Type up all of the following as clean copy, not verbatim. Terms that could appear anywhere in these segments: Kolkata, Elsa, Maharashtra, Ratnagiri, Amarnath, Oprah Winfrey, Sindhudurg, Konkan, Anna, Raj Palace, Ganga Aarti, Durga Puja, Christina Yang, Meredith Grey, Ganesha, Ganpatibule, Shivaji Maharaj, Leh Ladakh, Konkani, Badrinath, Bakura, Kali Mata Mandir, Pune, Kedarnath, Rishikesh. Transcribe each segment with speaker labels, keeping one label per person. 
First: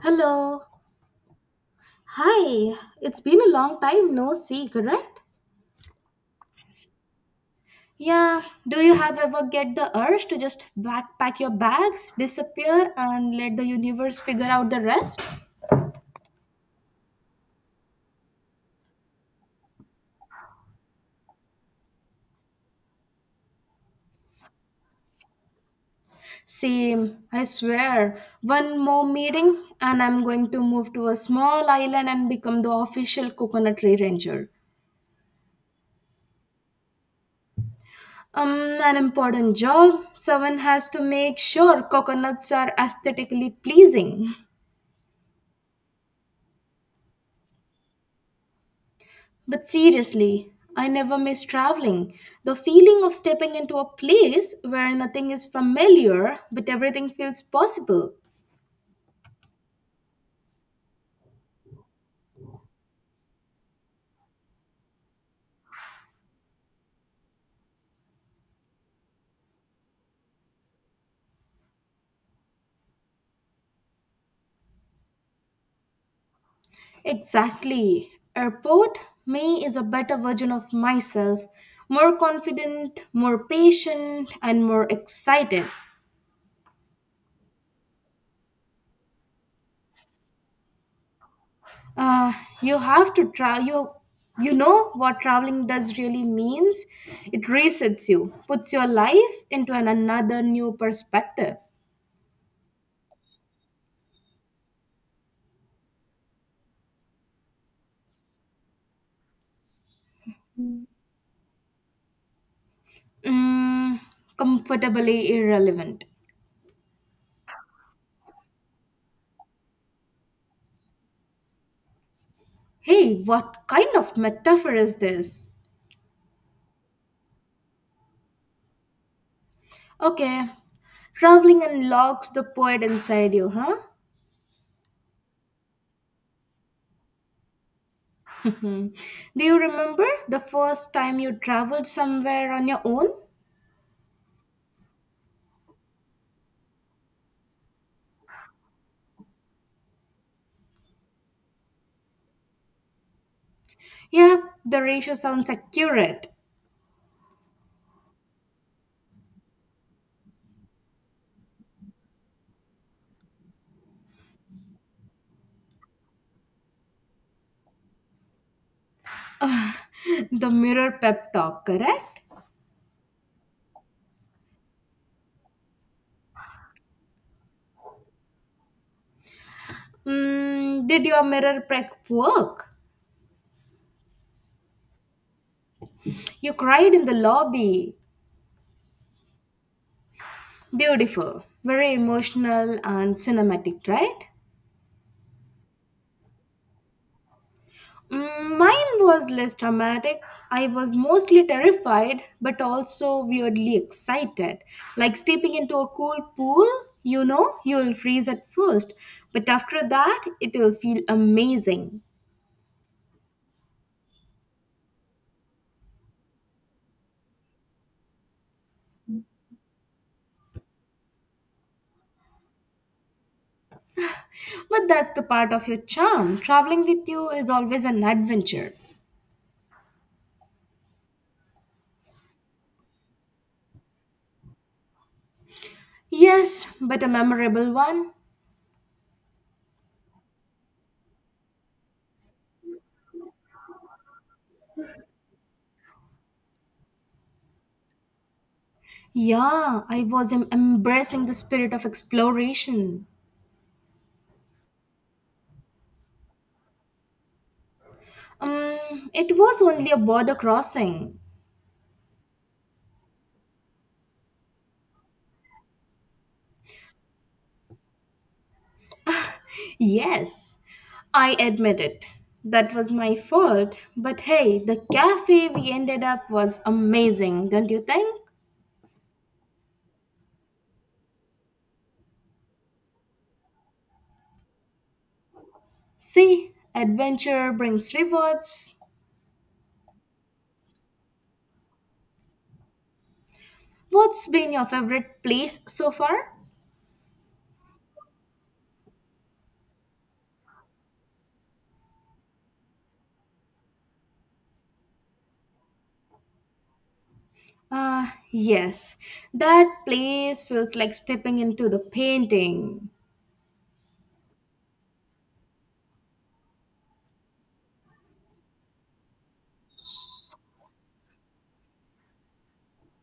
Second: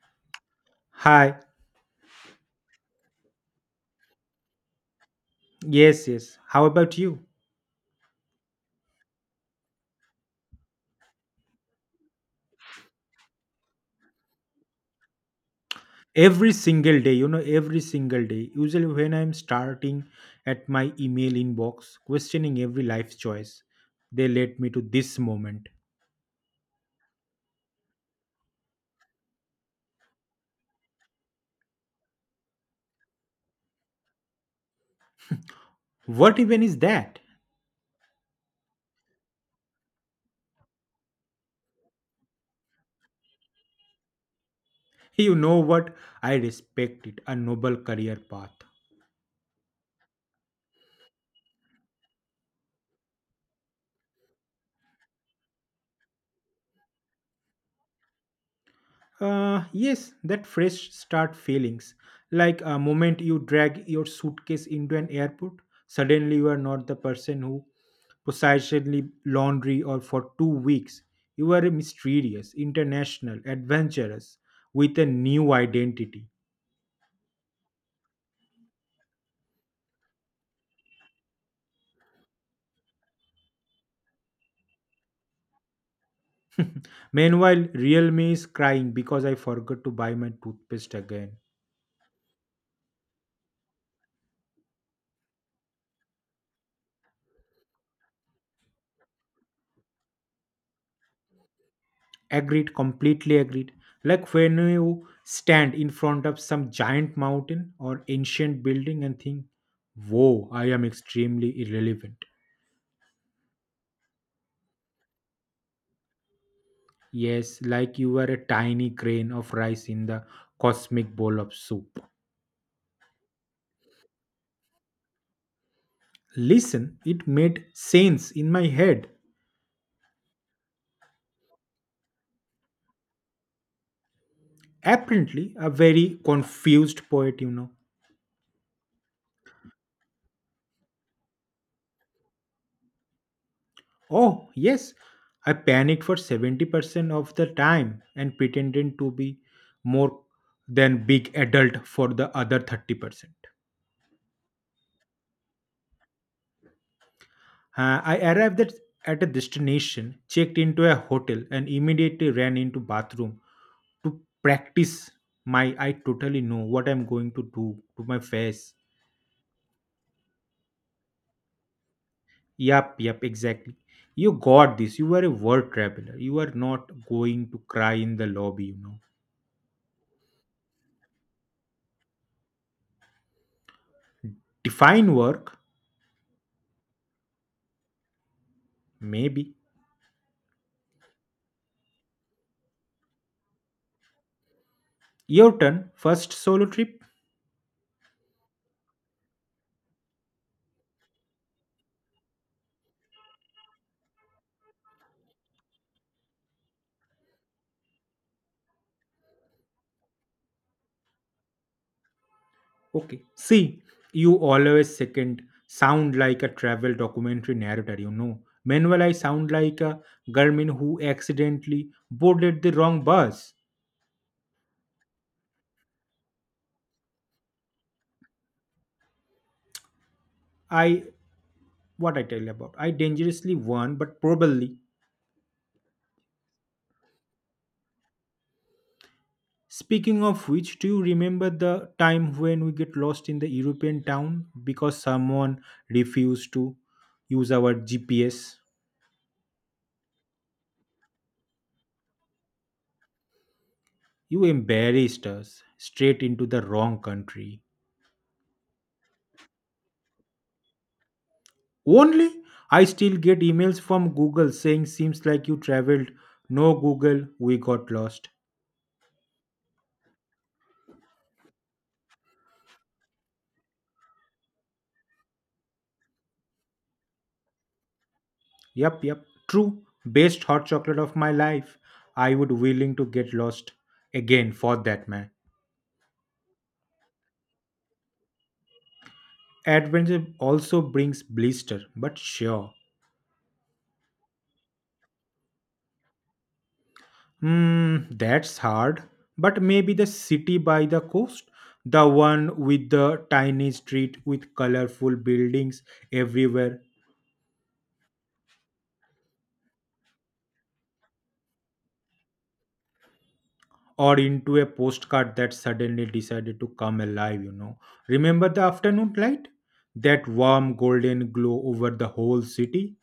Speaker 1: Hello.
Speaker 2: Hi.
Speaker 1: Hi. It's been a long time no see, correct?
Speaker 2: Yes, yes. How about you?
Speaker 1: Yeah. Do you have ever get the urge to just backpack your bags, disappear, and let the universe figure out the rest?
Speaker 2: Every single day, every single day, usually when I'm starting at my email inbox, questioning every life choice, they led me to this moment.
Speaker 1: Same. I swear. One more meeting, and I'm going to move to a small island and become the official coconut tree ranger.
Speaker 2: What even is that?
Speaker 1: Um, an important job. Someone has to make sure coconuts are aesthetically pleasing.
Speaker 2: You know what? I respect it, a noble career path.
Speaker 1: But seriously, I never miss traveling. The feeling of stepping into a place where nothing is familiar but everything feels possible.
Speaker 2: Yes, that fresh start feelings. Like a moment you drag your suitcase into an airport, suddenly you are not the person who possessedly laundry or for 2 weeks. You are a mysterious, international, adventurous with a new identity.
Speaker 1: Exactly. Airport, me is a better version of myself. More confident, more patient, and more excited.
Speaker 2: Meanwhile, real me is crying because I forgot to buy my toothpaste again.
Speaker 1: Uh, you have to try. You know what traveling does really means? It resets you, puts your life into an another new perspective.
Speaker 2: Agreed, completely agreed. Like when you stand in front of some giant mountain or ancient building and think, whoa, I am extremely irrelevant.
Speaker 1: Mm, Comfortably irrelevant.
Speaker 2: Yes, like you are a tiny grain of rice in the cosmic bowl of soup.
Speaker 1: Hey, what kind of metaphor is this?
Speaker 2: Listen, it made sense in my head.
Speaker 1: Okay, traveling unlocks the poet inside you, huh?
Speaker 2: Apparently, a very confused poet.
Speaker 1: Hmm. Do you remember the first time you traveled somewhere on your own?
Speaker 2: Oh, yes, I panicked for 70% of the time and pretended to be more than big adult for the other 30%.
Speaker 1: Yeah, the ratio sounds accurate.
Speaker 2: I arrived at a destination, checked into a hotel, and immediately ran into bathroom to practice my I totally know what I'm going to do to my face.
Speaker 1: The mirror pep talk, correct?
Speaker 2: Yup, yup, exactly. You got this. You are a world traveler. You are not going to cry in the lobby.
Speaker 1: Did your mirror prep work?
Speaker 2: Define work,
Speaker 1: You cried in the lobby.
Speaker 2: maybe.
Speaker 1: Beautiful, very emotional and cinematic, right?
Speaker 2: Your turn. First solo trip?
Speaker 1: Mine was less dramatic. I was mostly terrified, but also weirdly excited. Like stepping into a cool pool, you'll freeze at first, but after that, it'll feel amazing.
Speaker 2: Okay. See, you always second sound like a travel documentary narrator. Meanwhile, I sound like a Garmin who accidentally boarded the wrong bus.
Speaker 1: But that's the part of your charm. Traveling with you is always an adventure.
Speaker 2: I, what I tell you about? I dangerously won, but probably.
Speaker 1: Yes, but a memorable one.
Speaker 2: Speaking of which, do you remember the time when we get lost in the European town because someone refused to use our GPS?
Speaker 1: Yeah, I was embracing the spirit of exploration.
Speaker 2: You embarrassed us straight into the wrong country.
Speaker 1: It was only a border crossing.
Speaker 2: Only I still get emails from Google saying, seems like you traveled. No, Google, we got lost.
Speaker 1: Yes, I admit it. That was my fault. But hey, the cafe we ended up was amazing, don't you think?
Speaker 2: Yep, yep. True. Best hot chocolate of my life. I would willing to get lost again for that man.
Speaker 1: See, adventure brings rewards.
Speaker 2: Adventure also brings blister, but sure.
Speaker 1: What's been your favorite place so far?
Speaker 2: Hmm, that's hard. But maybe the city by the coast, the one with the tiny street with colorful buildings everywhere,
Speaker 1: Yes, that place feels like stepping into the painting.
Speaker 2: or into a postcard that suddenly decided to come alive. Remember the afternoon light? That warm golden glow over the whole city?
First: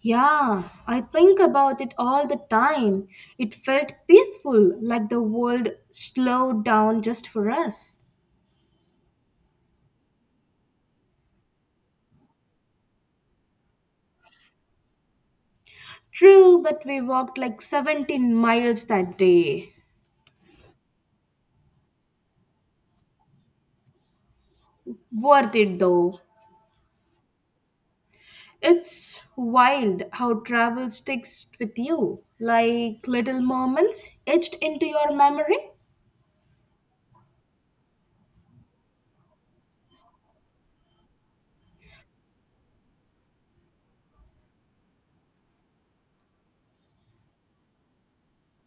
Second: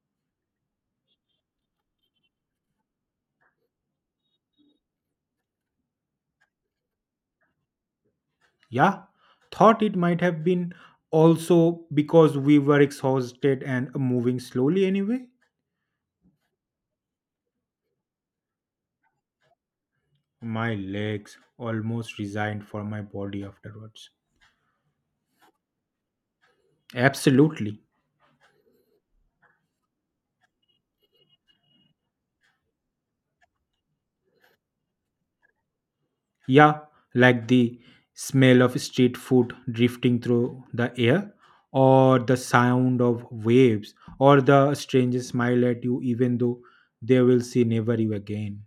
Speaker 1: Yeah, I think about it all the time. It felt peaceful, like the world slowed down just for us.
Speaker 2: Yeah, thought it might have been also because we were exhausted and moving slowly anyway.
Speaker 1: True, but we walked like 17 miles that day.
Speaker 2: My legs almost resigned for my body afterwards.
Speaker 1: Worth it though.
Speaker 2: Absolutely.
Speaker 1: It's wild how travel sticks with you, like little moments etched into your memory.
Speaker 2: Yeah, like the smell of street food drifting through the air, or the sound of waves, or the stranger smile at you even though they will see never you again.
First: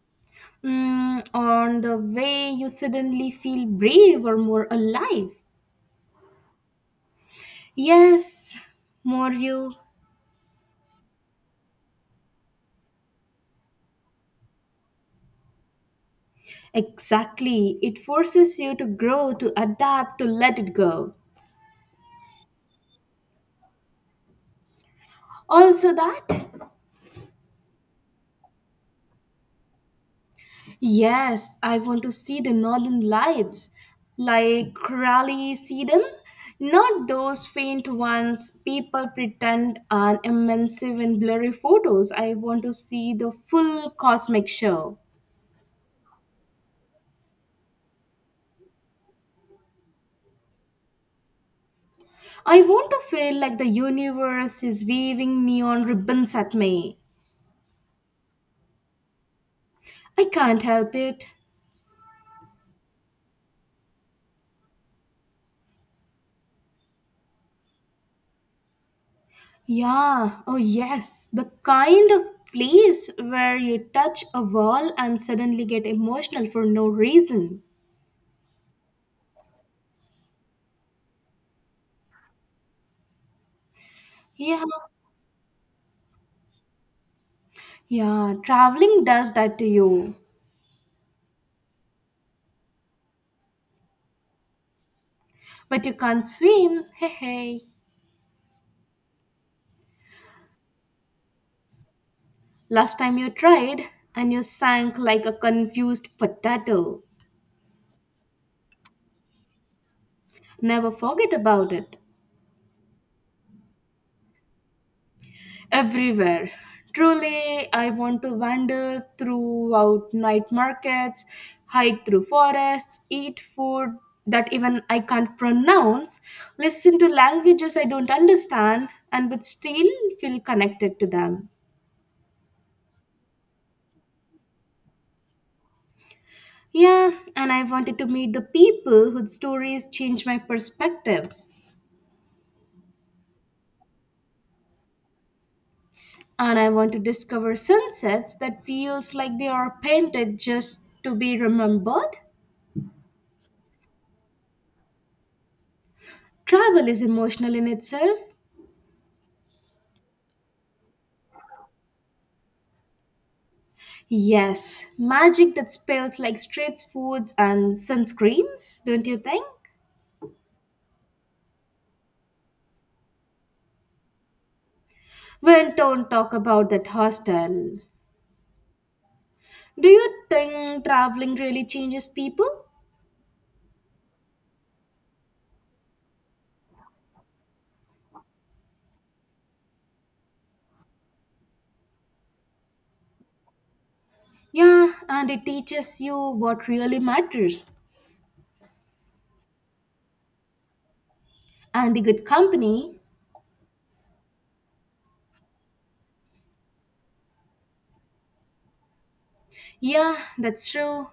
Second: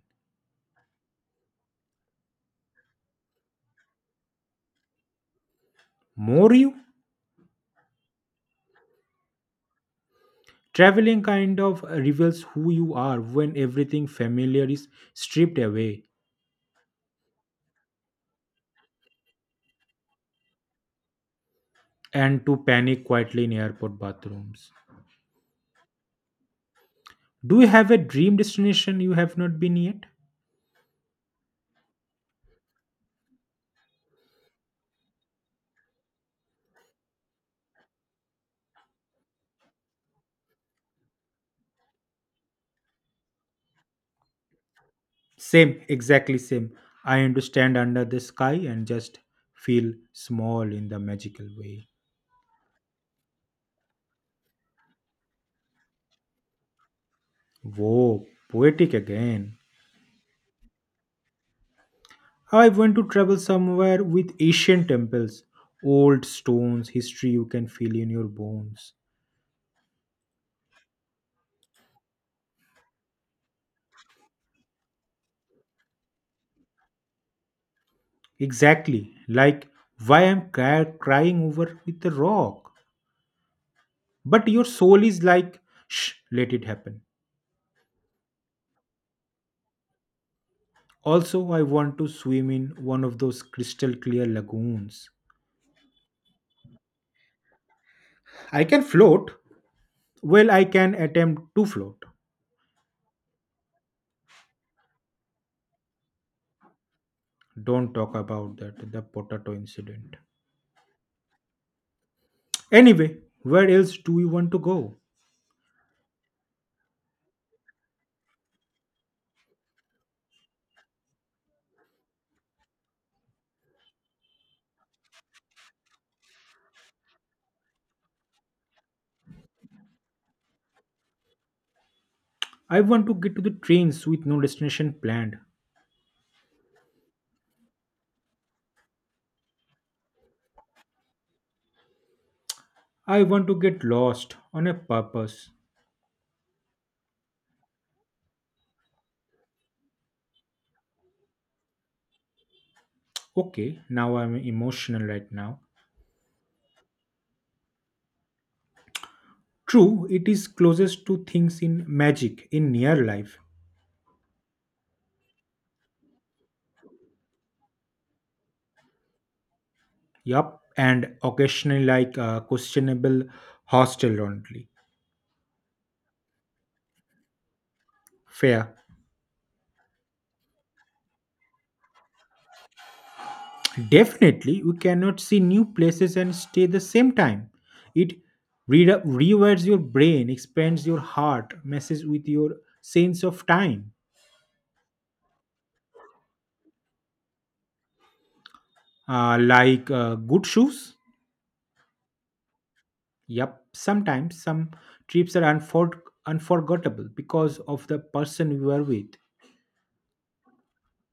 Speaker 1: On the way, you suddenly feel brave or more alive.
Speaker 2: More you?
Speaker 1: Yes, more you.
Speaker 2: Traveling kind of reveals who you are when everything familiar is stripped away
Speaker 1: Exactly. It forces you to grow, to adapt, to let it go.
Speaker 2: and to panic quietly in airport bathrooms.
Speaker 1: Also, that.
Speaker 2: Do you have a dream destination you have not been yet?
Speaker 1: Yes, I want to see the northern lights. Like really see them? Not those faint ones people pretend are immense in blurry photos. I want to see the full cosmic show.
Speaker 2: Same, exactly same. I understand under the sky and just feel small in the magical way.
Speaker 1: I want to feel like the universe is waving neon ribbons at me.
Speaker 2: Whoa, poetic again.
Speaker 1: I can't help it.
Speaker 2: I want to travel somewhere with ancient temples, old stones, history you can feel in your bones.
Speaker 1: Yeah, oh yes, the kind of place where you touch a wall and suddenly get emotional for no reason.
Speaker 2: Exactly, like why I'm crying over with the rock. But
Speaker 1: Yeah,
Speaker 2: your soul is like, shh, let it happen.
Speaker 1: yeah, traveling does that to you.
Speaker 2: Also, I want to swim in one of those crystal clear lagoons.
Speaker 1: But you can't swim. Hey, hey.
Speaker 2: I can float. Well, I can attempt to float.
Speaker 1: Last time you tried and you sank like a confused potato.
Speaker 2: Don't talk about that, the potato incident.
Speaker 1: Never forget about it.
Speaker 2: Anyway, where else do you want to go?
Speaker 1: Everywhere. Truly, I want to wander throughout night markets, hike through forests, eat food that even I can't pronounce, listen to languages I don't understand, and but still feel connected to them.
Speaker 2: I want to get to the trains with no destination planned.
Speaker 1: Yeah, and I wanted to meet the people whose stories change my perspectives.
Speaker 2: I want to get lost on a purpose.
Speaker 1: And I want to discover sunsets that feels like they are painted just to be remembered.
Speaker 2: Okay, now I'm emotional right now.
Speaker 1: Travel is emotional in itself.
Speaker 2: True, it is closest to things in magic, in near life.
Speaker 1: Yes, magic that spells like street foods and sunscreens, don't you think?
Speaker 2: Yup, and occasionally like a questionable hostel only.
Speaker 1: Well, don't talk about that hostel.
Speaker 2: Fair.
Speaker 1: Do you think traveling really changes people?
Speaker 2: Definitely, we cannot see new places and stay the same time. It rewires your brain, expands your heart, messes with your sense of time.
Speaker 1: Yeah, and it teaches you what really matters.
Speaker 2: Like good shoes.
Speaker 1: And the good company.
Speaker 2: Yep, sometimes some trips are unforgettable because of the person you were with.
Speaker 1: Yeah, that's true.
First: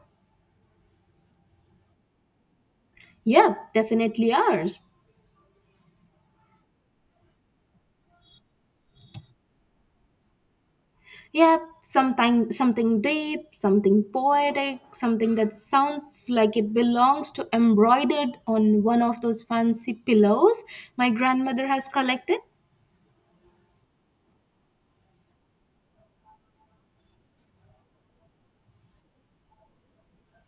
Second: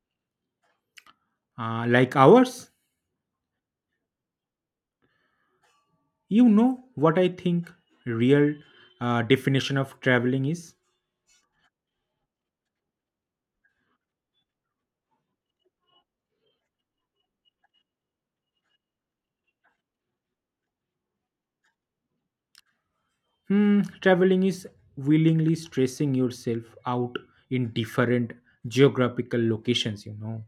Speaker 2: Like ours,
Speaker 1: Yep, definitely ours.
Speaker 2: you know what I think real definition of traveling is.
Speaker 1: Yep, something deep, something poetic, something that sounds like it belongs to embroidered on one of those fancy pillows my grandmother has collected.
Speaker 2: Hmm, traveling is willingly stressing yourself out in different geographical locations.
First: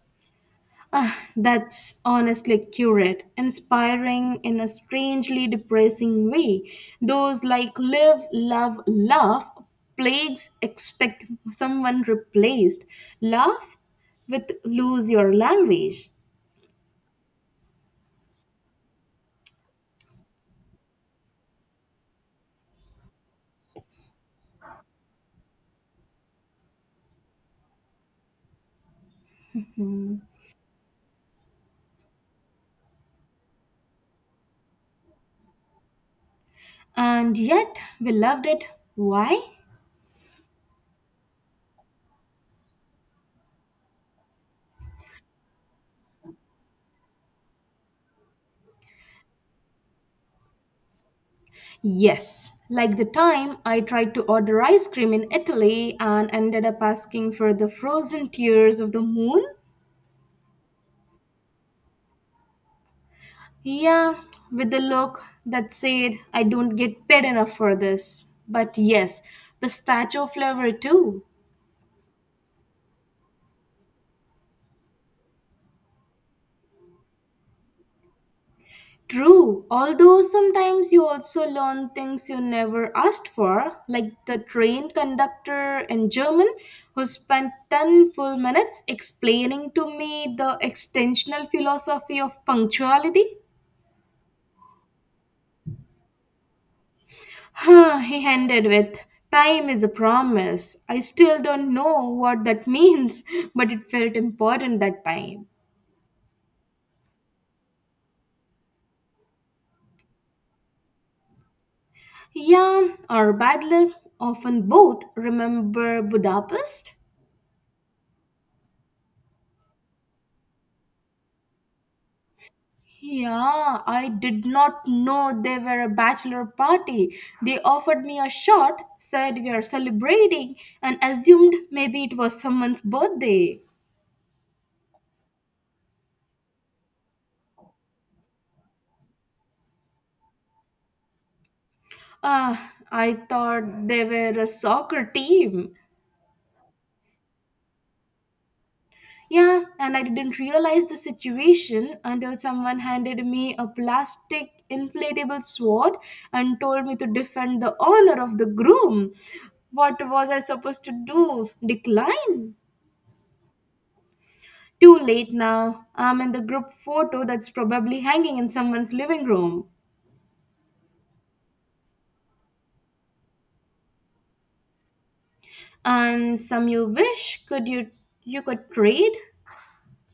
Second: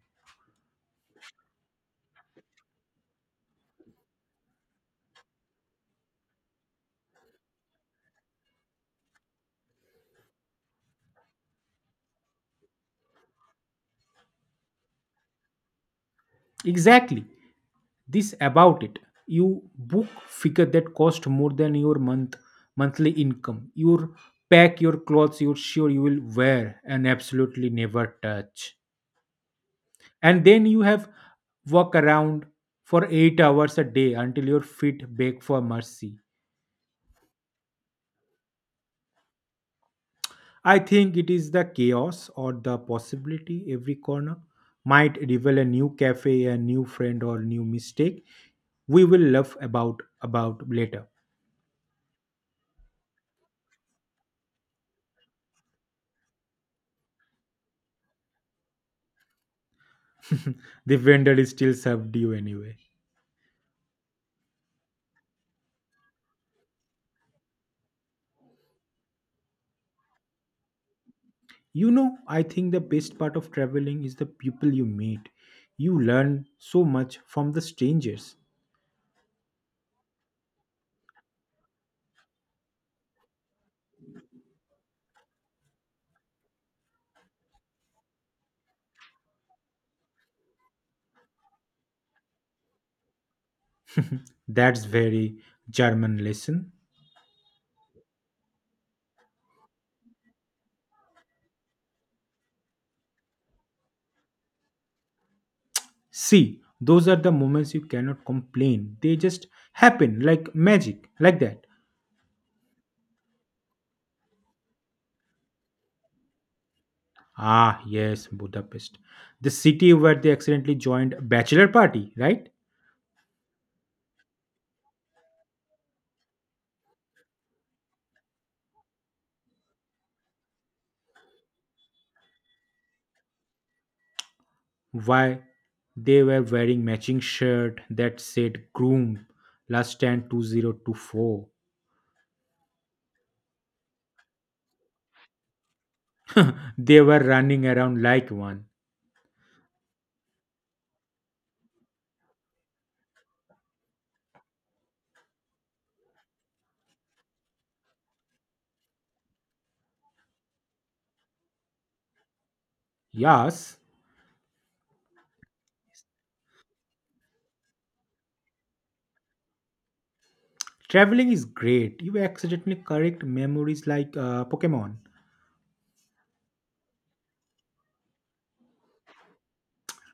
Speaker 1: Ah, that's honestly accurate. Inspiring in a strangely depressing way. Those like live, love, laugh plagues expect someone replaced. Laugh with lose your language.
Speaker 2: Exactly. This about it. You book figure that cost more than your monthly income. You pack your clothes you're sure you will wear and absolutely never touch. And then you have walk around for 8 hours a day until your feet beg for mercy.
Speaker 1: And yet, we loved it. Why?
Speaker 2: I think it is the chaos or the possibility every corner might reveal a new cafe, a new friend, or new mistake we will laugh about later.
Speaker 1: Yes, like the time I tried to order ice cream in Italy and ended up asking for the frozen tears of the moon.
Speaker 2: The vendor is still served you anyway.
Speaker 1: Yeah, with the look that said, "I don't get paid enough for this." But yes, pistachio flavor too.
Speaker 2: You know, I think the best part of traveling is the people you meet. You learn so much from the strangers.
Speaker 1: True, although sometimes you also learn things you never asked for, like the train conductor in German who spent 10 full minutes explaining to me the extensional philosophy of punctuality.
Speaker 2: That's very German lesson.
Speaker 1: Huh, he ended with, "Time is a promise." I still don't know what that means, but it felt important that time.
Speaker 2: See, those are the moments you cannot complain. They just happen like magic, like that.
Speaker 1: Yeah, or bad luck, often both. Remember Budapest?
Speaker 2: Ah, yes, Budapest. The city where they accidentally joined a bachelor party, right?
Speaker 1: Yeah, I did not know they were a bachelor party. They offered me a shot, said we are celebrating, and assumed maybe it was someone's birthday.
Speaker 2: Why they were wearing matching shirt that said groom last stand 2024.
Speaker 1: Ah, I thought they were a soccer team.
Speaker 2: They were running around like one.
Speaker 1: Yeah, and I didn't realize the situation until someone handed me a plastic inflatable sword and told me to defend the honor of the groom. What was I supposed to do? Decline?
Speaker 2: Yes,
Speaker 1: Too late now. I'm in the group photo that's probably hanging in someone's living room.
Speaker 2: traveling is great. You accidentally correct memories like Pokemon.
Speaker 1: And some you wish could you you could trade?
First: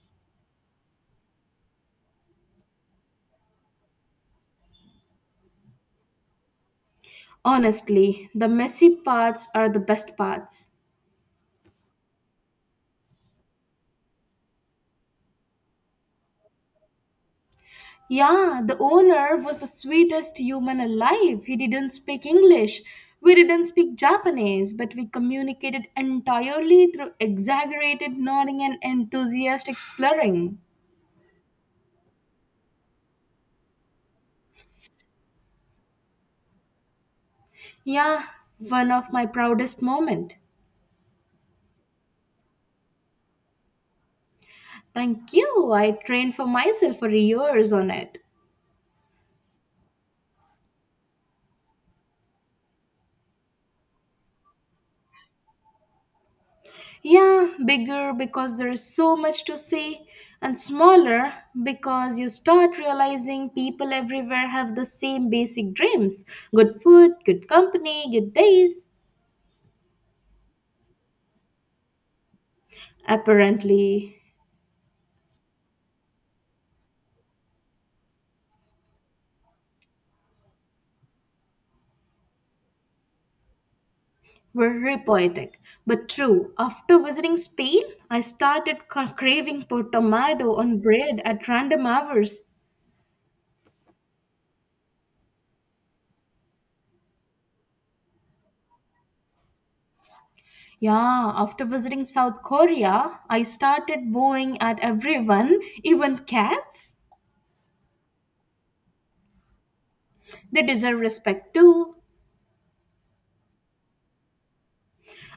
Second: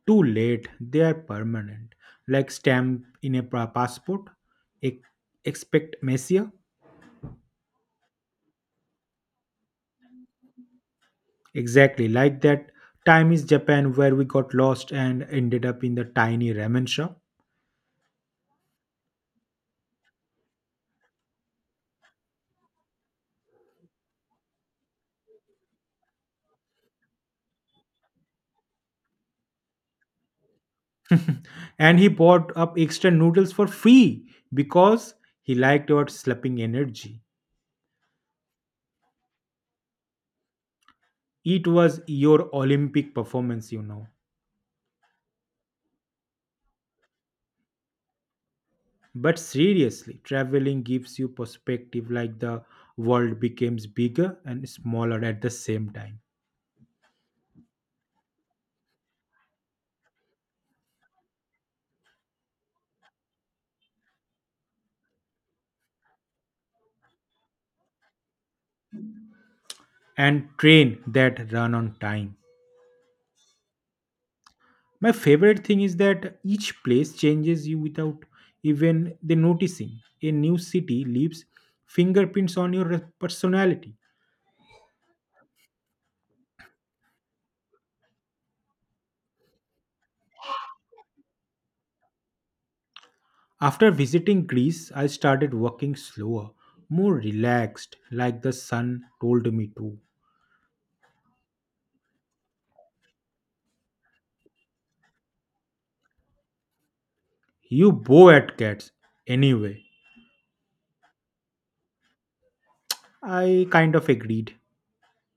Speaker 2: Too late, they are permanent. Like stamp in a passport, e- expect Messiah.
Speaker 1: Honestly, the messy parts are the best parts.
Speaker 2: Exactly, like that time is Japan where we got lost and ended up in the tiny ramen shop.
Speaker 1: Yeah, the owner was the sweetest human alive. He didn't speak English. We didn't speak Japanese, but we communicated entirely through exaggerated nodding and enthusiastic slurring.
Speaker 2: And he bought up extra noodles for free because he liked our slapping energy.
Speaker 1: Yeah, one of my proudest moment.
Speaker 2: It was your Olympic performance.
Speaker 1: Thank you. I trained for myself for years on it.
Speaker 2: But seriously, traveling gives you perspective like the world becomes bigger and smaller at the same time.
Speaker 1: Yeah, bigger because there is so much to say, and smaller because you start realizing people everywhere have the same basic dreams good food, good company, good days.
Speaker 2: And train that run on time.
Speaker 1: Apparently,
Speaker 2: My favorite thing is that each place changes you without even the noticing. A new city leaves fingerprints on your personality.
Speaker 1: very poetic, but true. After visiting Spain, I started craving for tomato on bread at random hours.
Speaker 2: After visiting Greece, I started working slower, more relaxed, like the sun told me to.
Speaker 1: Yeah, after visiting South Korea, I started bowing at everyone, even cats.
Speaker 2: You bow at cats anyway.
Speaker 1: They deserve respect too.
Speaker 2: I kind of agreed.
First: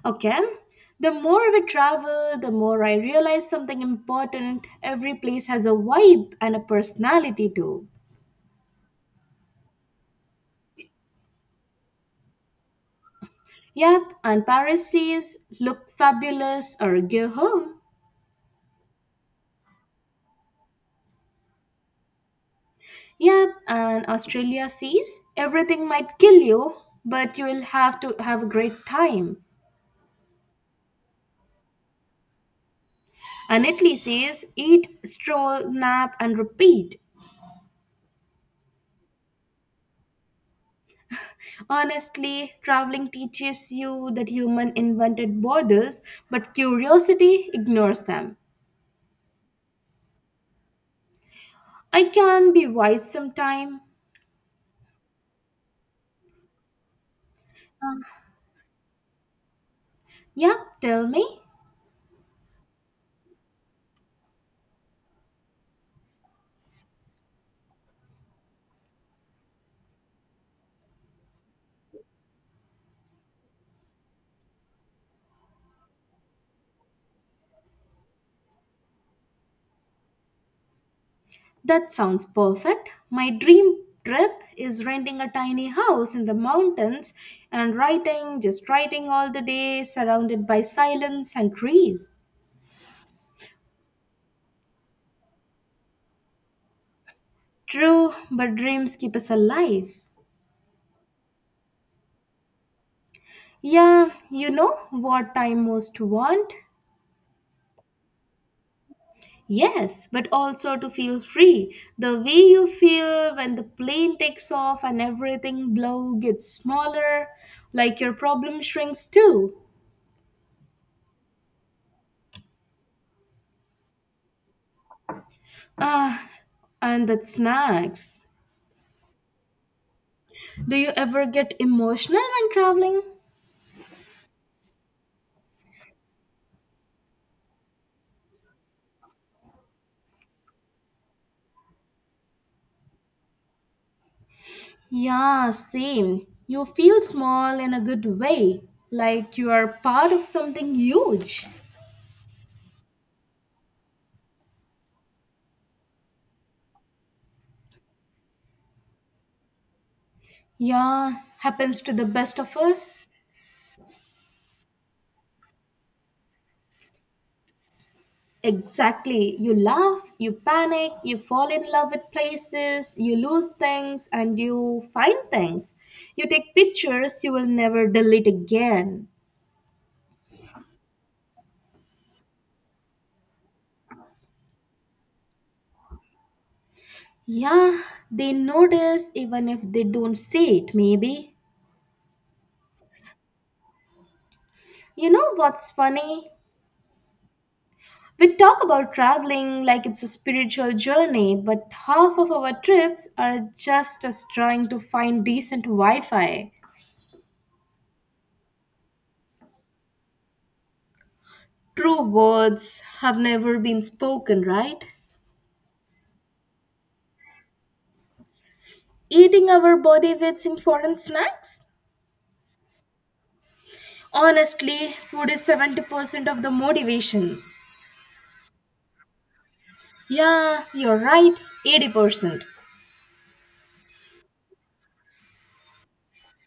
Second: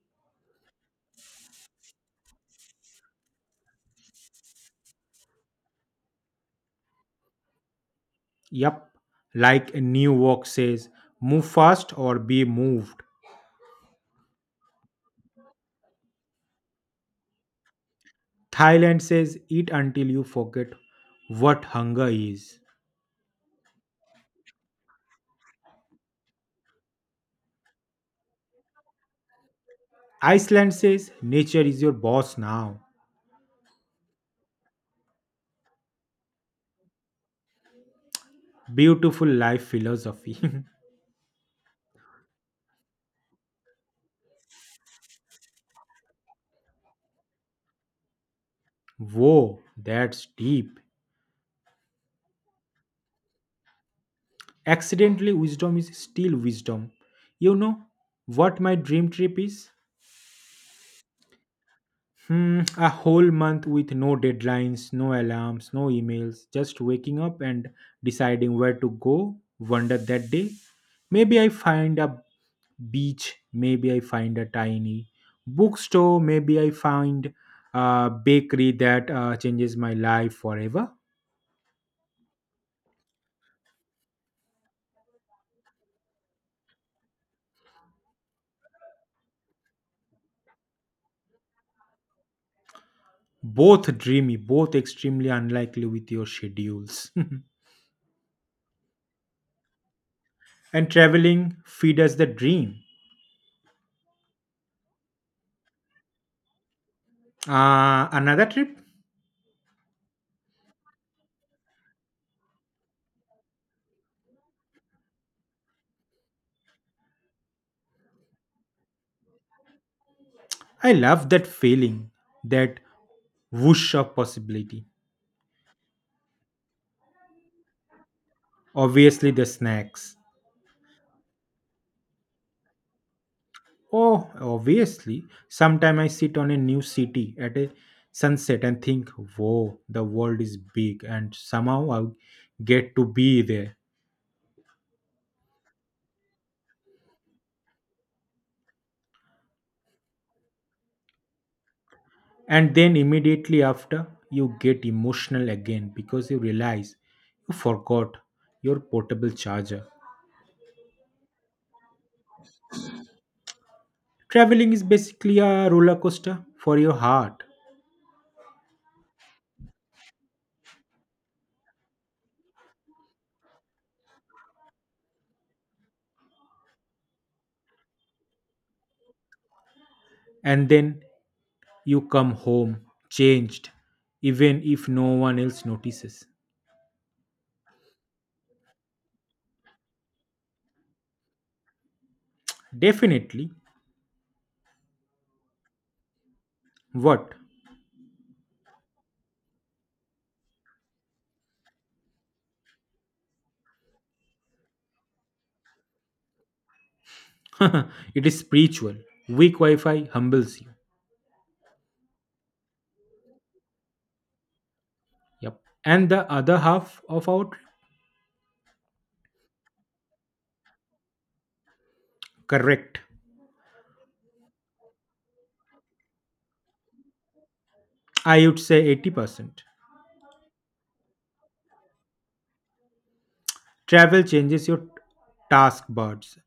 Speaker 1: Okay. The more we travel, the more I realize something important. Every place has a vibe and a personality too.
Speaker 2: Yup, like a new walk says, move fast or be moved.
Speaker 1: Yep, and Paris says, look fabulous or go home.
Speaker 2: Thailand says, eat until you forget what hunger is.
Speaker 1: Yep, and Australia says, everything might kill you, but you will have to have a great time.
Speaker 2: Iceland says nature is your boss now.
Speaker 1: And Italy says, eat, stroll, nap, and repeat.
Speaker 2: Beautiful life philosophy.
Speaker 1: Honestly, traveling teaches you that human invented borders, but curiosity ignores them.
Speaker 2: Whoa, that's deep.
Speaker 1: I can be wise sometime.
Speaker 2: Accidentally, wisdom is still wisdom. You know what my dream trip is?
Speaker 1: Yeah, tell me.
Speaker 2: Hmm, a whole month with no deadlines, no alarms, no emails, just waking up and deciding where to go, wander that day. Maybe I find a beach, maybe I find a tiny bookstore, maybe I find a bakery that changes my life forever.
Speaker 1: That sounds perfect. My dream trip is renting a tiny house in the mountains and writing, just writing all the day, surrounded by silence and trees.
Speaker 2: Both dreamy, both extremely unlikely with your schedules.
Speaker 1: True, but dreams keep us alive.
Speaker 2: And traveling feed us the dream.
Speaker 1: Yeah, you know what I most want?
Speaker 2: Another trip?
Speaker 1: Yes, but also to feel free. The way you feel when the plane takes off and everything below gets smaller, like your problem shrinks too.
Speaker 2: I love that feeling that whoosh of possibility.
Speaker 1: Ah, and that snacks.
Speaker 2: Obviously, the snacks.
Speaker 1: Do you ever get emotional when traveling?
Speaker 2: Oh, obviously. Sometime I sit on a new city at a sunset and think, whoa, the world is big, and somehow I get to be there.
Speaker 1: Yeah, same. You feel small in a good way, like you are part of something huge.
Speaker 2: And then immediately after, you get emotional again because you realize you forgot your portable charger.
Speaker 1: Yeah, happens to the best of us.
Speaker 2: Traveling is basically a roller coaster for your heart.
Speaker 1: Exactly. You laugh, you panic, you fall in love with places, you lose things, and you find things. You take pictures you will never delete again.
Speaker 2: And then you come home changed, even if no one else notices.
Speaker 1: Yeah, they notice even if they don't see it, maybe.
Speaker 2: Definitely.
Speaker 1: You know what's funny?
Speaker 2: What?
Speaker 1: We talk about traveling like it's a spiritual journey, but half of our trips are just us trying to find decent Wi Fi.
Speaker 2: It is spiritual. Weak Wi Fi humbles you.
Speaker 1: True words have never been spoken, right?
Speaker 2: Yep. And the other half of our trip?
Speaker 1: Eating our body weights in foreign snacks?
Speaker 2: Correct.
Speaker 1: Honestly, food is 70% of the motivation.
Speaker 2: I would say 80%.
Speaker 1: Yeah, you're right, 80%.
Speaker 2: Travel changes your taskbars.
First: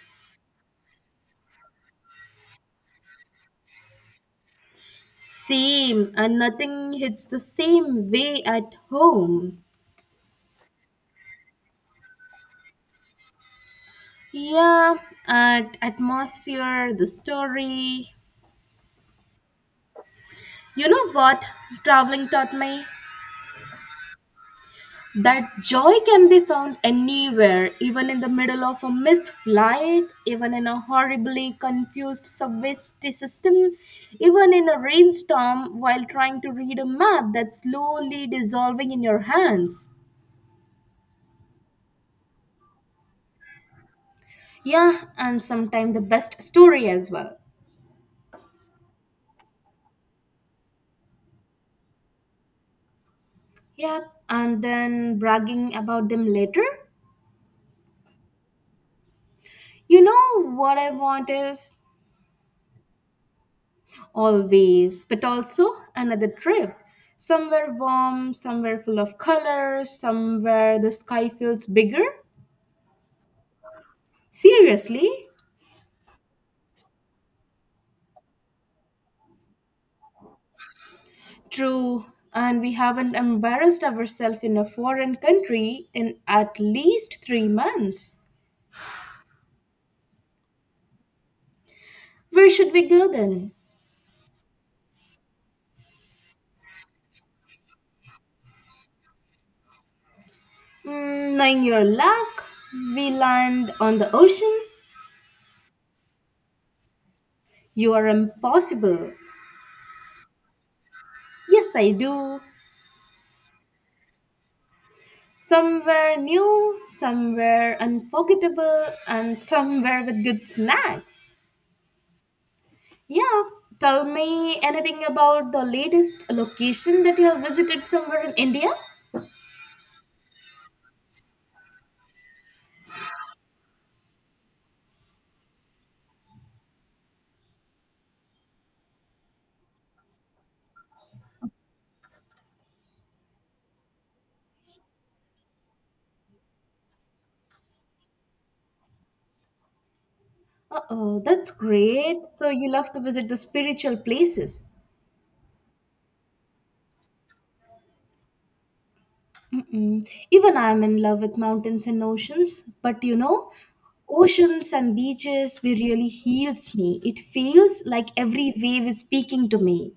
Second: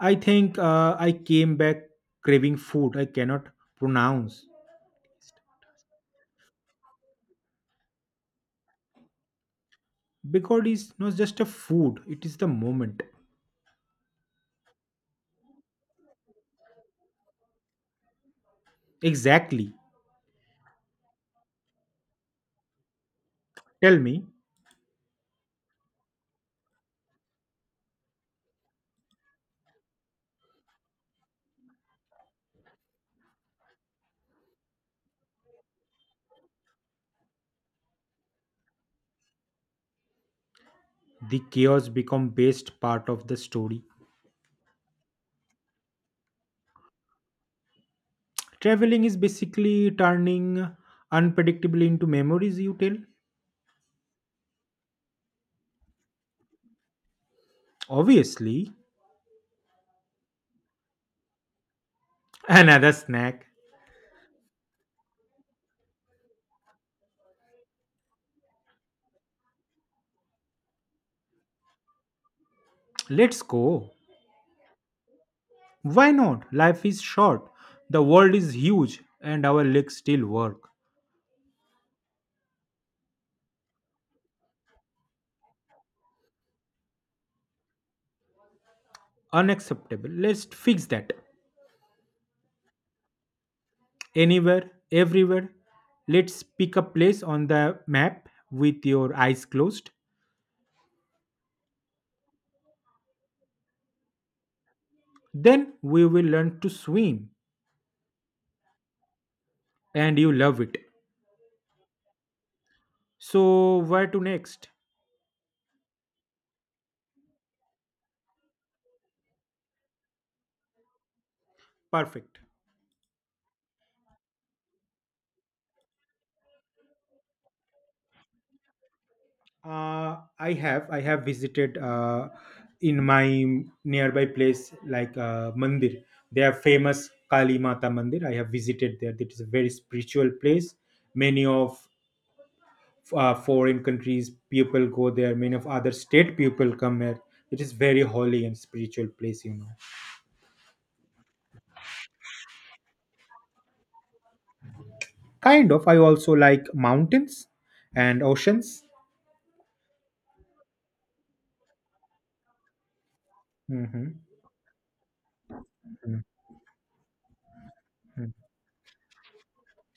Speaker 2: I think I came back craving food I cannot pronounce
Speaker 1: Same, and nothing hits the same way at home.
Speaker 2: because it's not just a food, it is the moment.
Speaker 1: Yeah, at atmosphere, the story.
Speaker 2: Exactly.
Speaker 1: You know what traveling taught me?
Speaker 2: Tell me,
Speaker 1: That joy can be found anywhere, even in the middle of a missed flight, even in a horribly confused subway system, even in a rainstorm while trying to read a map that's slowly dissolving in your hands.
Speaker 2: the chaos become best part of the story.
Speaker 1: Yeah, and sometimes the best story as well.
Speaker 2: Traveling is basically turning unpredictable into memories you tell.
Speaker 1: Yep, and then bragging about them later.
Speaker 2: Obviously,
Speaker 1: You know what I want is.
Speaker 2: another snack.
Speaker 1: Always, but also another trip. Somewhere warm, somewhere full of colors, somewhere the sky feels bigger.
Speaker 2: Let's go.
Speaker 1: Seriously?
Speaker 2: Why not? Life is short. The world is huge, and our legs still work.
Speaker 1: True. And we haven't embarrassed ourselves in a foreign country in at least 3 months.
Speaker 2: Unacceptable. Let's fix that.
Speaker 1: Where should we go then?
Speaker 2: Anywhere, everywhere. Let's pick a place on the map with your eyes closed.
Speaker 1: Knowing your luck, we land on the ocean.
Speaker 2: Then we will learn to swim.
Speaker 1: You are impossible.
Speaker 2: And you love it.
Speaker 1: Yes, I do.
Speaker 2: So where to next?
Speaker 1: Some were new, some were unforgettable, and some were with good snacks.
Speaker 2: Perfect.
Speaker 1: Yeah, tell me anything about the latest location that you have visited somewhere in India?
Speaker 2: I have visited in my nearby place like Mandir. They are famous Kali Mata Mandir. I have visited there. It is a very spiritual place. Many of foreign countries people go there. Many of other state people come here. It is very holy and spiritual place.
Speaker 1: Uh oh, that's great. So you love to visit the spiritual places.
Speaker 2: Kind of. I also like mountains and oceans.
Speaker 1: Mm-mm. Even I'm in love with mountains and oceans, but you know,
Speaker 2: Hmm.
Speaker 1: oceans and beaches, they really heals me. It feels like every wave is speaking to me.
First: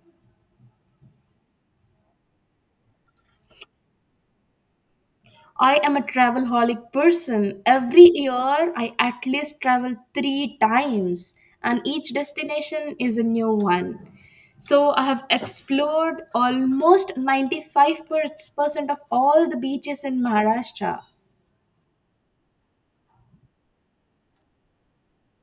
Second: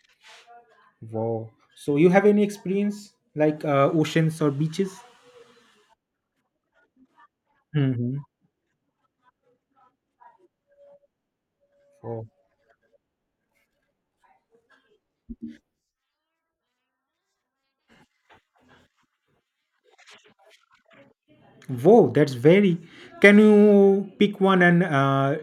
Speaker 2: Wow. So you have any experience like oceans or beaches?
Speaker 1: I am a travel holic person. Every
Speaker 2: Mm-hmm.
Speaker 1: year, I at least travel 3 times, and each
Speaker 2: Wow.
Speaker 1: destination is a new one. So, I have explored almost 95% of all the beaches in Maharashtra.
Speaker 2: Wow, that's very. Can you pick one and uh,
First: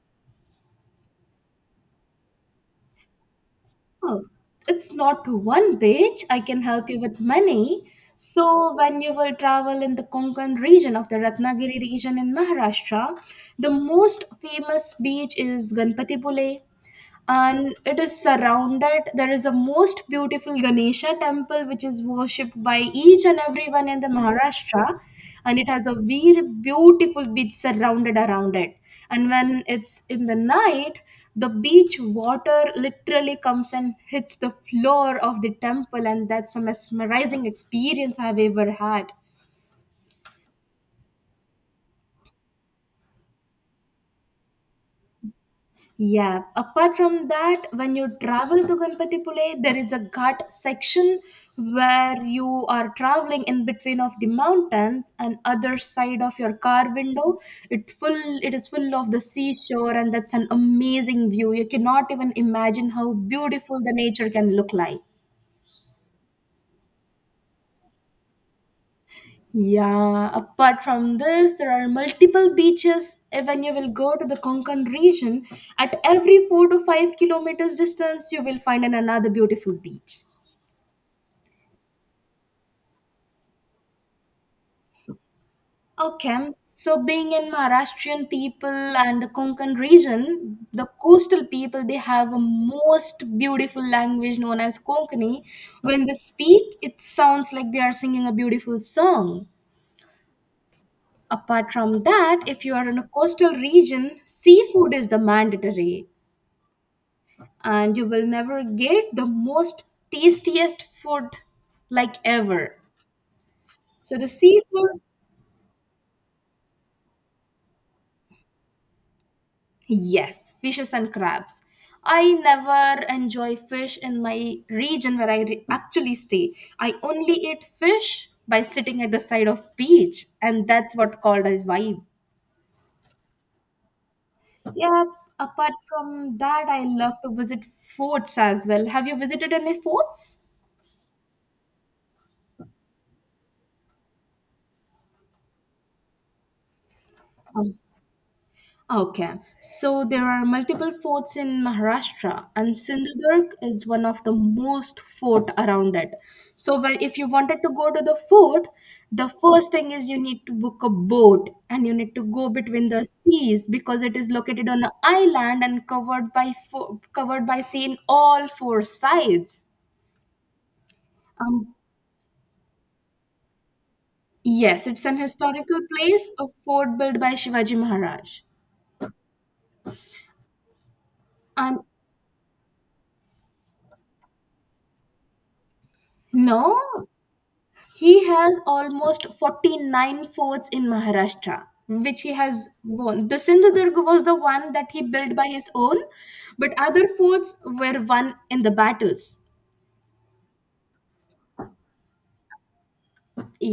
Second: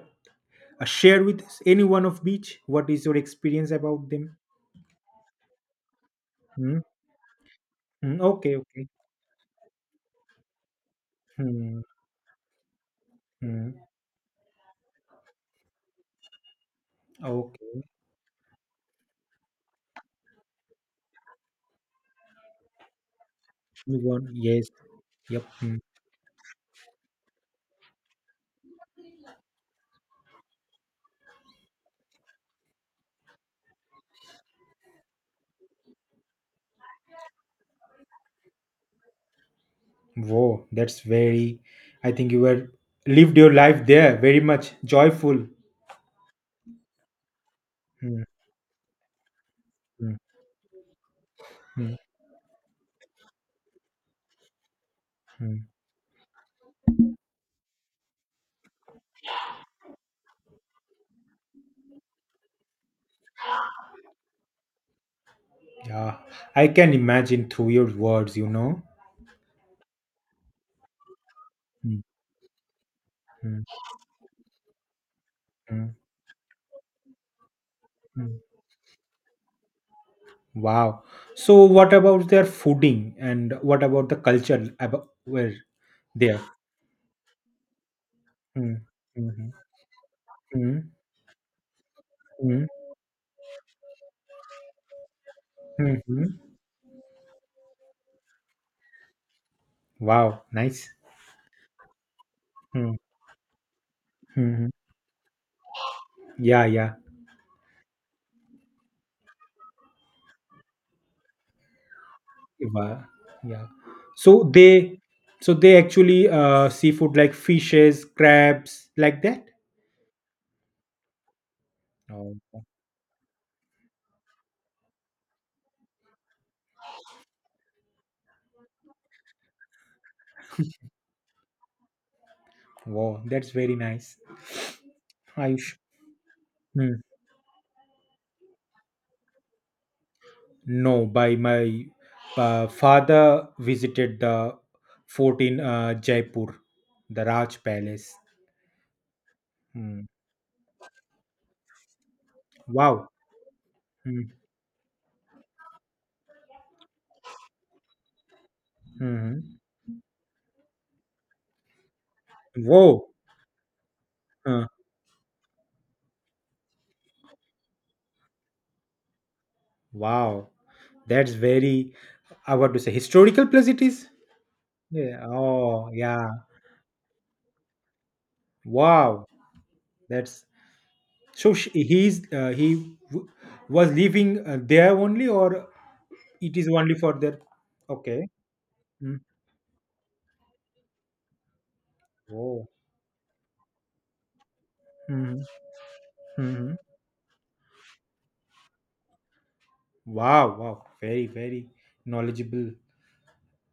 Speaker 2: uh, share with us any one of beach? What is your experience about
Speaker 1: Oh,
Speaker 2: them?
Speaker 1: it's not one beach. I can
Speaker 2: Hmm?
Speaker 1: help you with many.
Speaker 2: Hmm, okay,
Speaker 1: So,
Speaker 2: okay.
Speaker 1: when you will travel in the Konkan region of the Ratnagiri
Speaker 2: Hmm.
Speaker 1: region in Maharashtra, the
Speaker 2: Hmm.
Speaker 1: most famous beach is Ganpatibule. And
Speaker 2: Okay.
Speaker 1: it is surrounded, there is a most beautiful Ganesha temple which is worshipped by each and everyone in
Speaker 2: Move
Speaker 1: the
Speaker 2: on. Yes.
Speaker 1: Maharashtra,
Speaker 2: Yep.
Speaker 1: and it
Speaker 2: Hmm.
Speaker 1: has a very beautiful beach surrounded around it, and when it's in the night, the beach water literally comes and hits the floor of the temple, and that's a mesmerizing experience I've ever had.
Speaker 2: Wow, that's very. I think you were lived your life there very much joyful.
Speaker 1: Yeah, apart from that, when you
Speaker 2: Hmm.
Speaker 1: travel to Ganpatipule, there is a
Speaker 2: Hmm.
Speaker 1: ghat section
Speaker 2: Hmm.
Speaker 1: where you are traveling in between of the mountains and
Speaker 2: Hmm.
Speaker 1: other side of your car window. It is full of the seashore, and that's an amazing view. You cannot even imagine how beautiful the nature can look like.
Speaker 2: Yeah, I can imagine through your words.
Speaker 1: Yeah, apart from this, there are
Speaker 2: Mm,
Speaker 1: multiple beaches when
Speaker 2: mm,
Speaker 1: you will go to the Konkan region.
Speaker 2: mm,
Speaker 1: At every 4 to 5 kilometers distance, you will
Speaker 2: mm.
Speaker 1: find an another beautiful beach.
Speaker 2: Wow. So, what about their fooding and what about the culture about where there?
Speaker 1: Okay, so being in Maharashtrian
Speaker 2: Mm,
Speaker 1: people and the
Speaker 2: mhm,
Speaker 1: Konkan region, the
Speaker 2: mm,
Speaker 1: coastal people, they have a
Speaker 2: mm,
Speaker 1: most beautiful language known as Konkani. When they
Speaker 2: mhm.
Speaker 1: speak, it sounds like they are singing a beautiful song.
Speaker 2: Wow, nice.
Speaker 1: Apart from that, if you are in
Speaker 2: Mm,
Speaker 1: a coastal region,
Speaker 2: mhm.
Speaker 1: seafood is the mandatory,
Speaker 2: Yeah, yeah.
Speaker 1: and you will never get the most tastiest food like ever.
Speaker 2: Wow, yeah.
Speaker 1: So the
Speaker 2: So
Speaker 1: seafood,
Speaker 2: they, so they actually seafood like fishes, crabs, like that.
Speaker 1: yes, fishes and crabs. I
Speaker 2: Oh,
Speaker 1: never enjoy fish in my region where actually stay. I only eat fish by sitting at the side of beach, and that's what called as vibe.
Speaker 2: wow, that's very nice.
Speaker 1: Yeah.
Speaker 2: Are you
Speaker 1: Apart
Speaker 2: sure?
Speaker 1: from that, I love to visit forts as well. Have you visited any forts?
Speaker 2: No, by my father visited the fort in Jaipur, the Raj Palace.
Speaker 1: Okay,
Speaker 2: Hmm.
Speaker 1: so there are multiple forts in Maharashtra, and
Speaker 2: Wow.
Speaker 1: Sindhudurg is one of the most fort around it. So, if you wanted to go to the fort, the
Speaker 2: Mm-hmm.
Speaker 1: first thing is you need to book a boat and you need to go between the
Speaker 2: Whoa.
Speaker 1: seas because it is
Speaker 2: Uh,
Speaker 1: located on an island and covered by covered by sea in all four sides.
Speaker 2: wow. That's
Speaker 1: Um,
Speaker 2: very, I want to say, historical place it is.
Speaker 1: yes, it's an
Speaker 2: Yeah.
Speaker 1: historical
Speaker 2: Oh, yeah.
Speaker 1: place, a fort built by Shivaji Maharaj.
Speaker 2: Wow. That's so.
Speaker 1: Um,
Speaker 2: He's he was living there only, or it is
Speaker 1: no,
Speaker 2: only for their.
Speaker 1: he
Speaker 2: Okay.
Speaker 1: has
Speaker 2: Mm.
Speaker 1: almost 49 forts in Maharashtra, which he has
Speaker 2: Whoa.
Speaker 1: won. The Sindhudurg was the one that he built by his own,
Speaker 2: Mm-hmm.
Speaker 1: but other forts were won in the battles.
Speaker 2: Wow, wow, very, very knowledgeable.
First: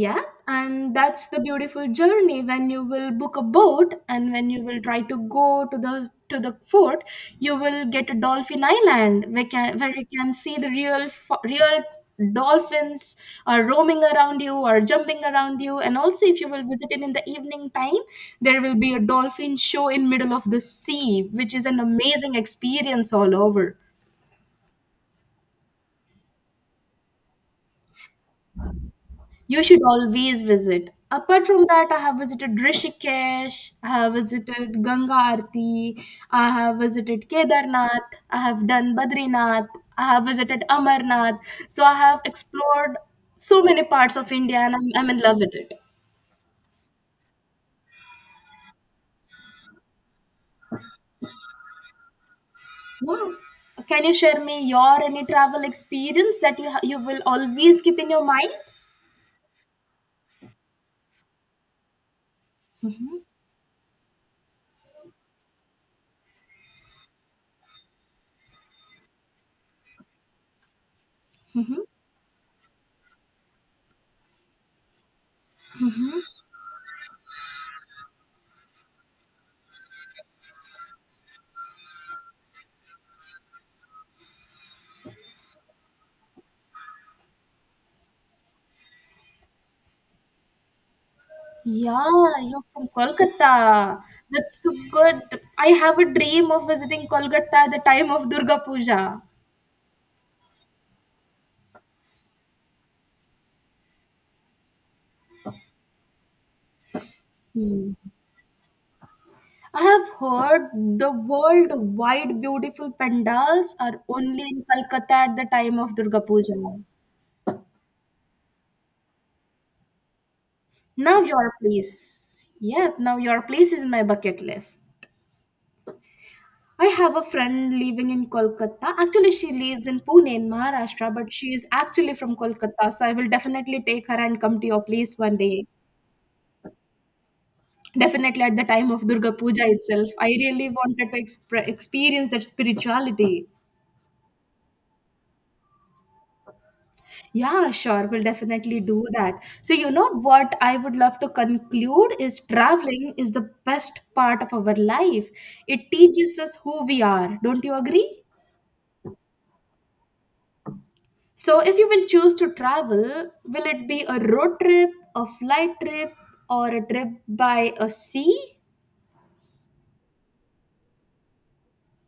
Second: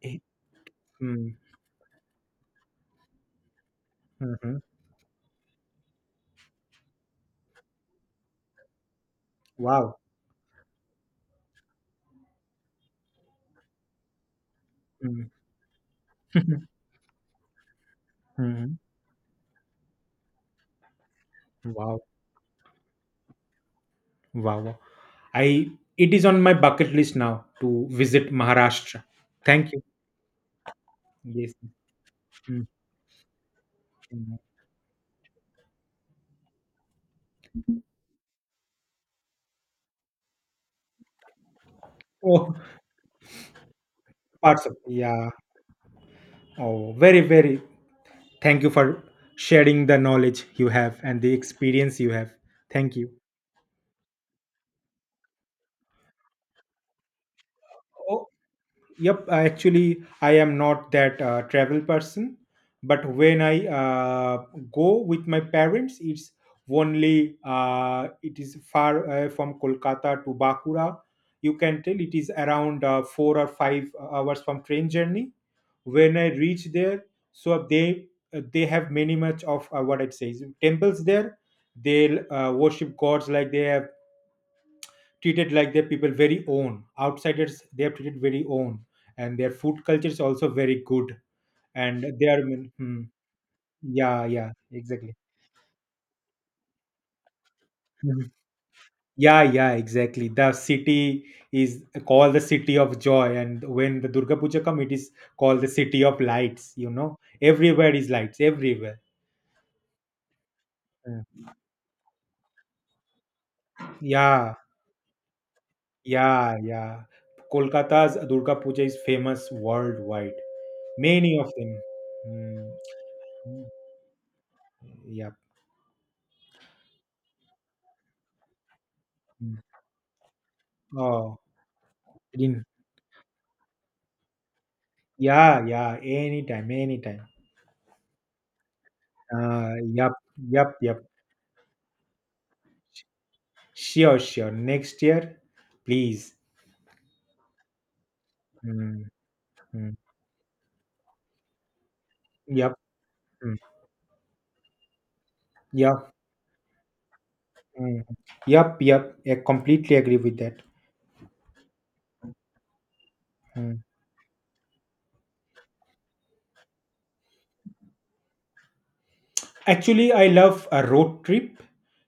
Speaker 2: Eh,
Speaker 1: and that's
Speaker 2: mm,
Speaker 1: the beautiful journey when you will book a boat and when
Speaker 2: mhm.
Speaker 1: you will try to go to the fort, you will get a dolphin island where
Speaker 2: Wow.
Speaker 1: you can see the real real dolphins are roaming around you or jumping
Speaker 2: Mm,
Speaker 1: around you, and also if you will visit it in the evening time, there will
Speaker 2: mhm.
Speaker 1: be a dolphin show in middle of the sea which is an
Speaker 2: Wow,
Speaker 1: amazing experience all over.
Speaker 2: wow, wow. I it is on my bucket list now to visit Maharashtra.
Speaker 1: You
Speaker 2: Thank
Speaker 1: should
Speaker 2: you.
Speaker 1: always visit. Apart
Speaker 2: Yes.
Speaker 1: from that, I have visited
Speaker 2: Mm,
Speaker 1: Rishikesh, I have
Speaker 2: mm.
Speaker 1: visited Ganga Aarti, I have visited Kedarnath, I have done Badrinath, I have visited Amarnath. So I have
Speaker 2: Oh,
Speaker 1: explored so many parts of India
Speaker 2: parts
Speaker 1: and
Speaker 2: of
Speaker 1: I'm in
Speaker 2: yeah.
Speaker 1: love with it.
Speaker 2: Oh, very, very. Thank you for sharing the knowledge you have and the experience you have. Thank
Speaker 1: Yeah. Can you share me your any travel experience that you will always keep in your
Speaker 2: you.
Speaker 1: mind?
Speaker 2: Yep, actually, I am not that travel person, but when I go with my parents, it is far from Kolkata to Bakura. You can tell it is around 4 or 5 hours from train journey. When I reach there, so they have many much of what it says temples there. They worship gods like they have treated like their people very own outsiders they are treated very own and their food culture is also very good and they
Speaker 1: Yeah,
Speaker 2: are
Speaker 1: you're from Kolkata.
Speaker 2: yeah, yeah,
Speaker 1: That's so
Speaker 2: exactly.
Speaker 1: good. I have a dream of visiting Kolkata at the time of
Speaker 2: Mhm.
Speaker 1: Durga Puja.
Speaker 2: Yeah, yeah, exactly, the city is called the city of joy, and when the Durga Puja come, it is called the city of lights you know
Speaker 1: Hmm.
Speaker 2: everywhere is lights everywhere.
Speaker 1: I have heard the
Speaker 2: Mm.
Speaker 1: worldwide beautiful pandals are only
Speaker 2: Yeah,
Speaker 1: in Kolkata at the time of Durga
Speaker 2: yeah,
Speaker 1: Puja.
Speaker 2: yeah, Kolkata's Durga Puja is famous worldwide.
Speaker 1: Now
Speaker 2: Many of
Speaker 1: your
Speaker 2: them.
Speaker 1: place.
Speaker 2: Hmm.
Speaker 1: Yep, now your place is in my bucket list.
Speaker 2: Yeah.
Speaker 1: I have a friend living in Kolkata. Actually, she
Speaker 2: Mm.
Speaker 1: lives in Pune in Maharashtra, but
Speaker 2: Oh.
Speaker 1: she is actually from
Speaker 2: In.
Speaker 1: Kolkata. So I will definitely take her and come to your place one
Speaker 2: Yeah,
Speaker 1: day.
Speaker 2: yeah, anytime, anytime.
Speaker 1: Definitely at the time of Durga Puja
Speaker 2: Uh,
Speaker 1: itself,
Speaker 2: yep,
Speaker 1: I really
Speaker 2: yep, yep.
Speaker 1: wanted to experience that spirituality.
Speaker 2: Sure, sure. Next year, please.
Speaker 1: Yeah, sure, we'll definitely do
Speaker 2: Mm,
Speaker 1: that. So, you
Speaker 2: mm,
Speaker 1: know what I would love to conclude is
Speaker 2: yep,
Speaker 1: traveling is the
Speaker 2: mm,
Speaker 1: best part of our life. It
Speaker 2: yep,
Speaker 1: teaches us who we are. Don't you
Speaker 2: mm,
Speaker 1: agree?
Speaker 2: yep, yep. I completely agree with that.
Speaker 1: So, if you will choose to travel, will
Speaker 2: Mm.
Speaker 1: it be a road trip, a flight trip, or a trip by a sea?
Speaker 2: Actually, I love a road trip.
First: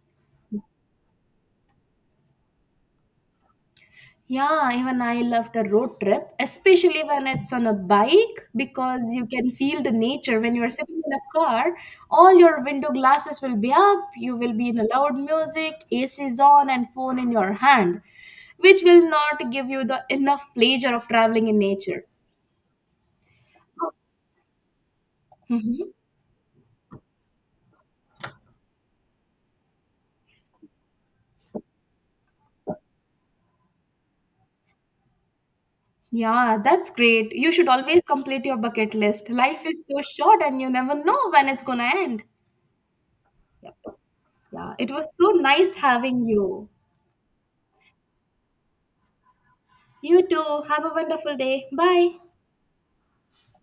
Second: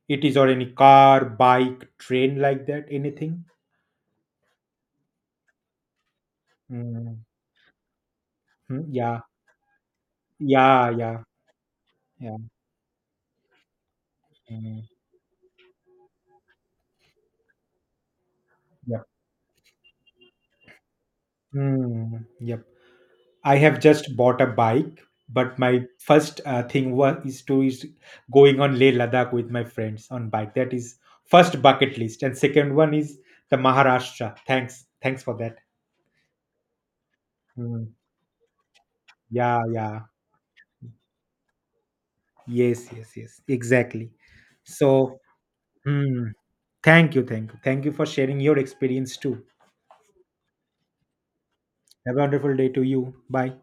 Speaker 2: It is or any car, bike, train like that, anything.
Speaker 1: Yeah, even I love the road trip, especially
Speaker 2: Mm,
Speaker 1: when it's on a bike
Speaker 2: mm,
Speaker 1: because
Speaker 2: yeah,
Speaker 1: you can feel the nature. When you are
Speaker 2: yeah,
Speaker 1: sitting in a
Speaker 2: yeah,
Speaker 1: car, all
Speaker 2: yeah.
Speaker 1: your window glasses will be up, you will be in
Speaker 2: Mm,
Speaker 1: a loud music, AC is on, and phone in your hand, which
Speaker 2: yep.
Speaker 1: will not give you the enough pleasure of traveling in nature.
Speaker 2: Mm, yep. I have just bought a bike, but
Speaker 1: Hmm.
Speaker 2: my first thing was is to is going on Leh Ladakh with my friends on bike. That is first bucket list, and second one is the Maharashtra. Thanks, thanks for that.
Speaker 1: Yeah, that's great. You should
Speaker 2: Mm.
Speaker 1: always complete your bucket list.
Speaker 2: Yeah,
Speaker 1: Life is so
Speaker 2: yeah,
Speaker 1: short, and you never know when it's gonna end.
Speaker 2: yes, yes, yes,
Speaker 1: Yep.
Speaker 2: exactly.
Speaker 1: Yeah, it was
Speaker 2: So,
Speaker 1: so nice having
Speaker 2: hmm,
Speaker 1: you.
Speaker 2: thank you, thank you, thank you for sharing your experience too.
Speaker 1: You too. Have a wonderful day. Bye.
Speaker 2: Have a wonderful day to you. Bye.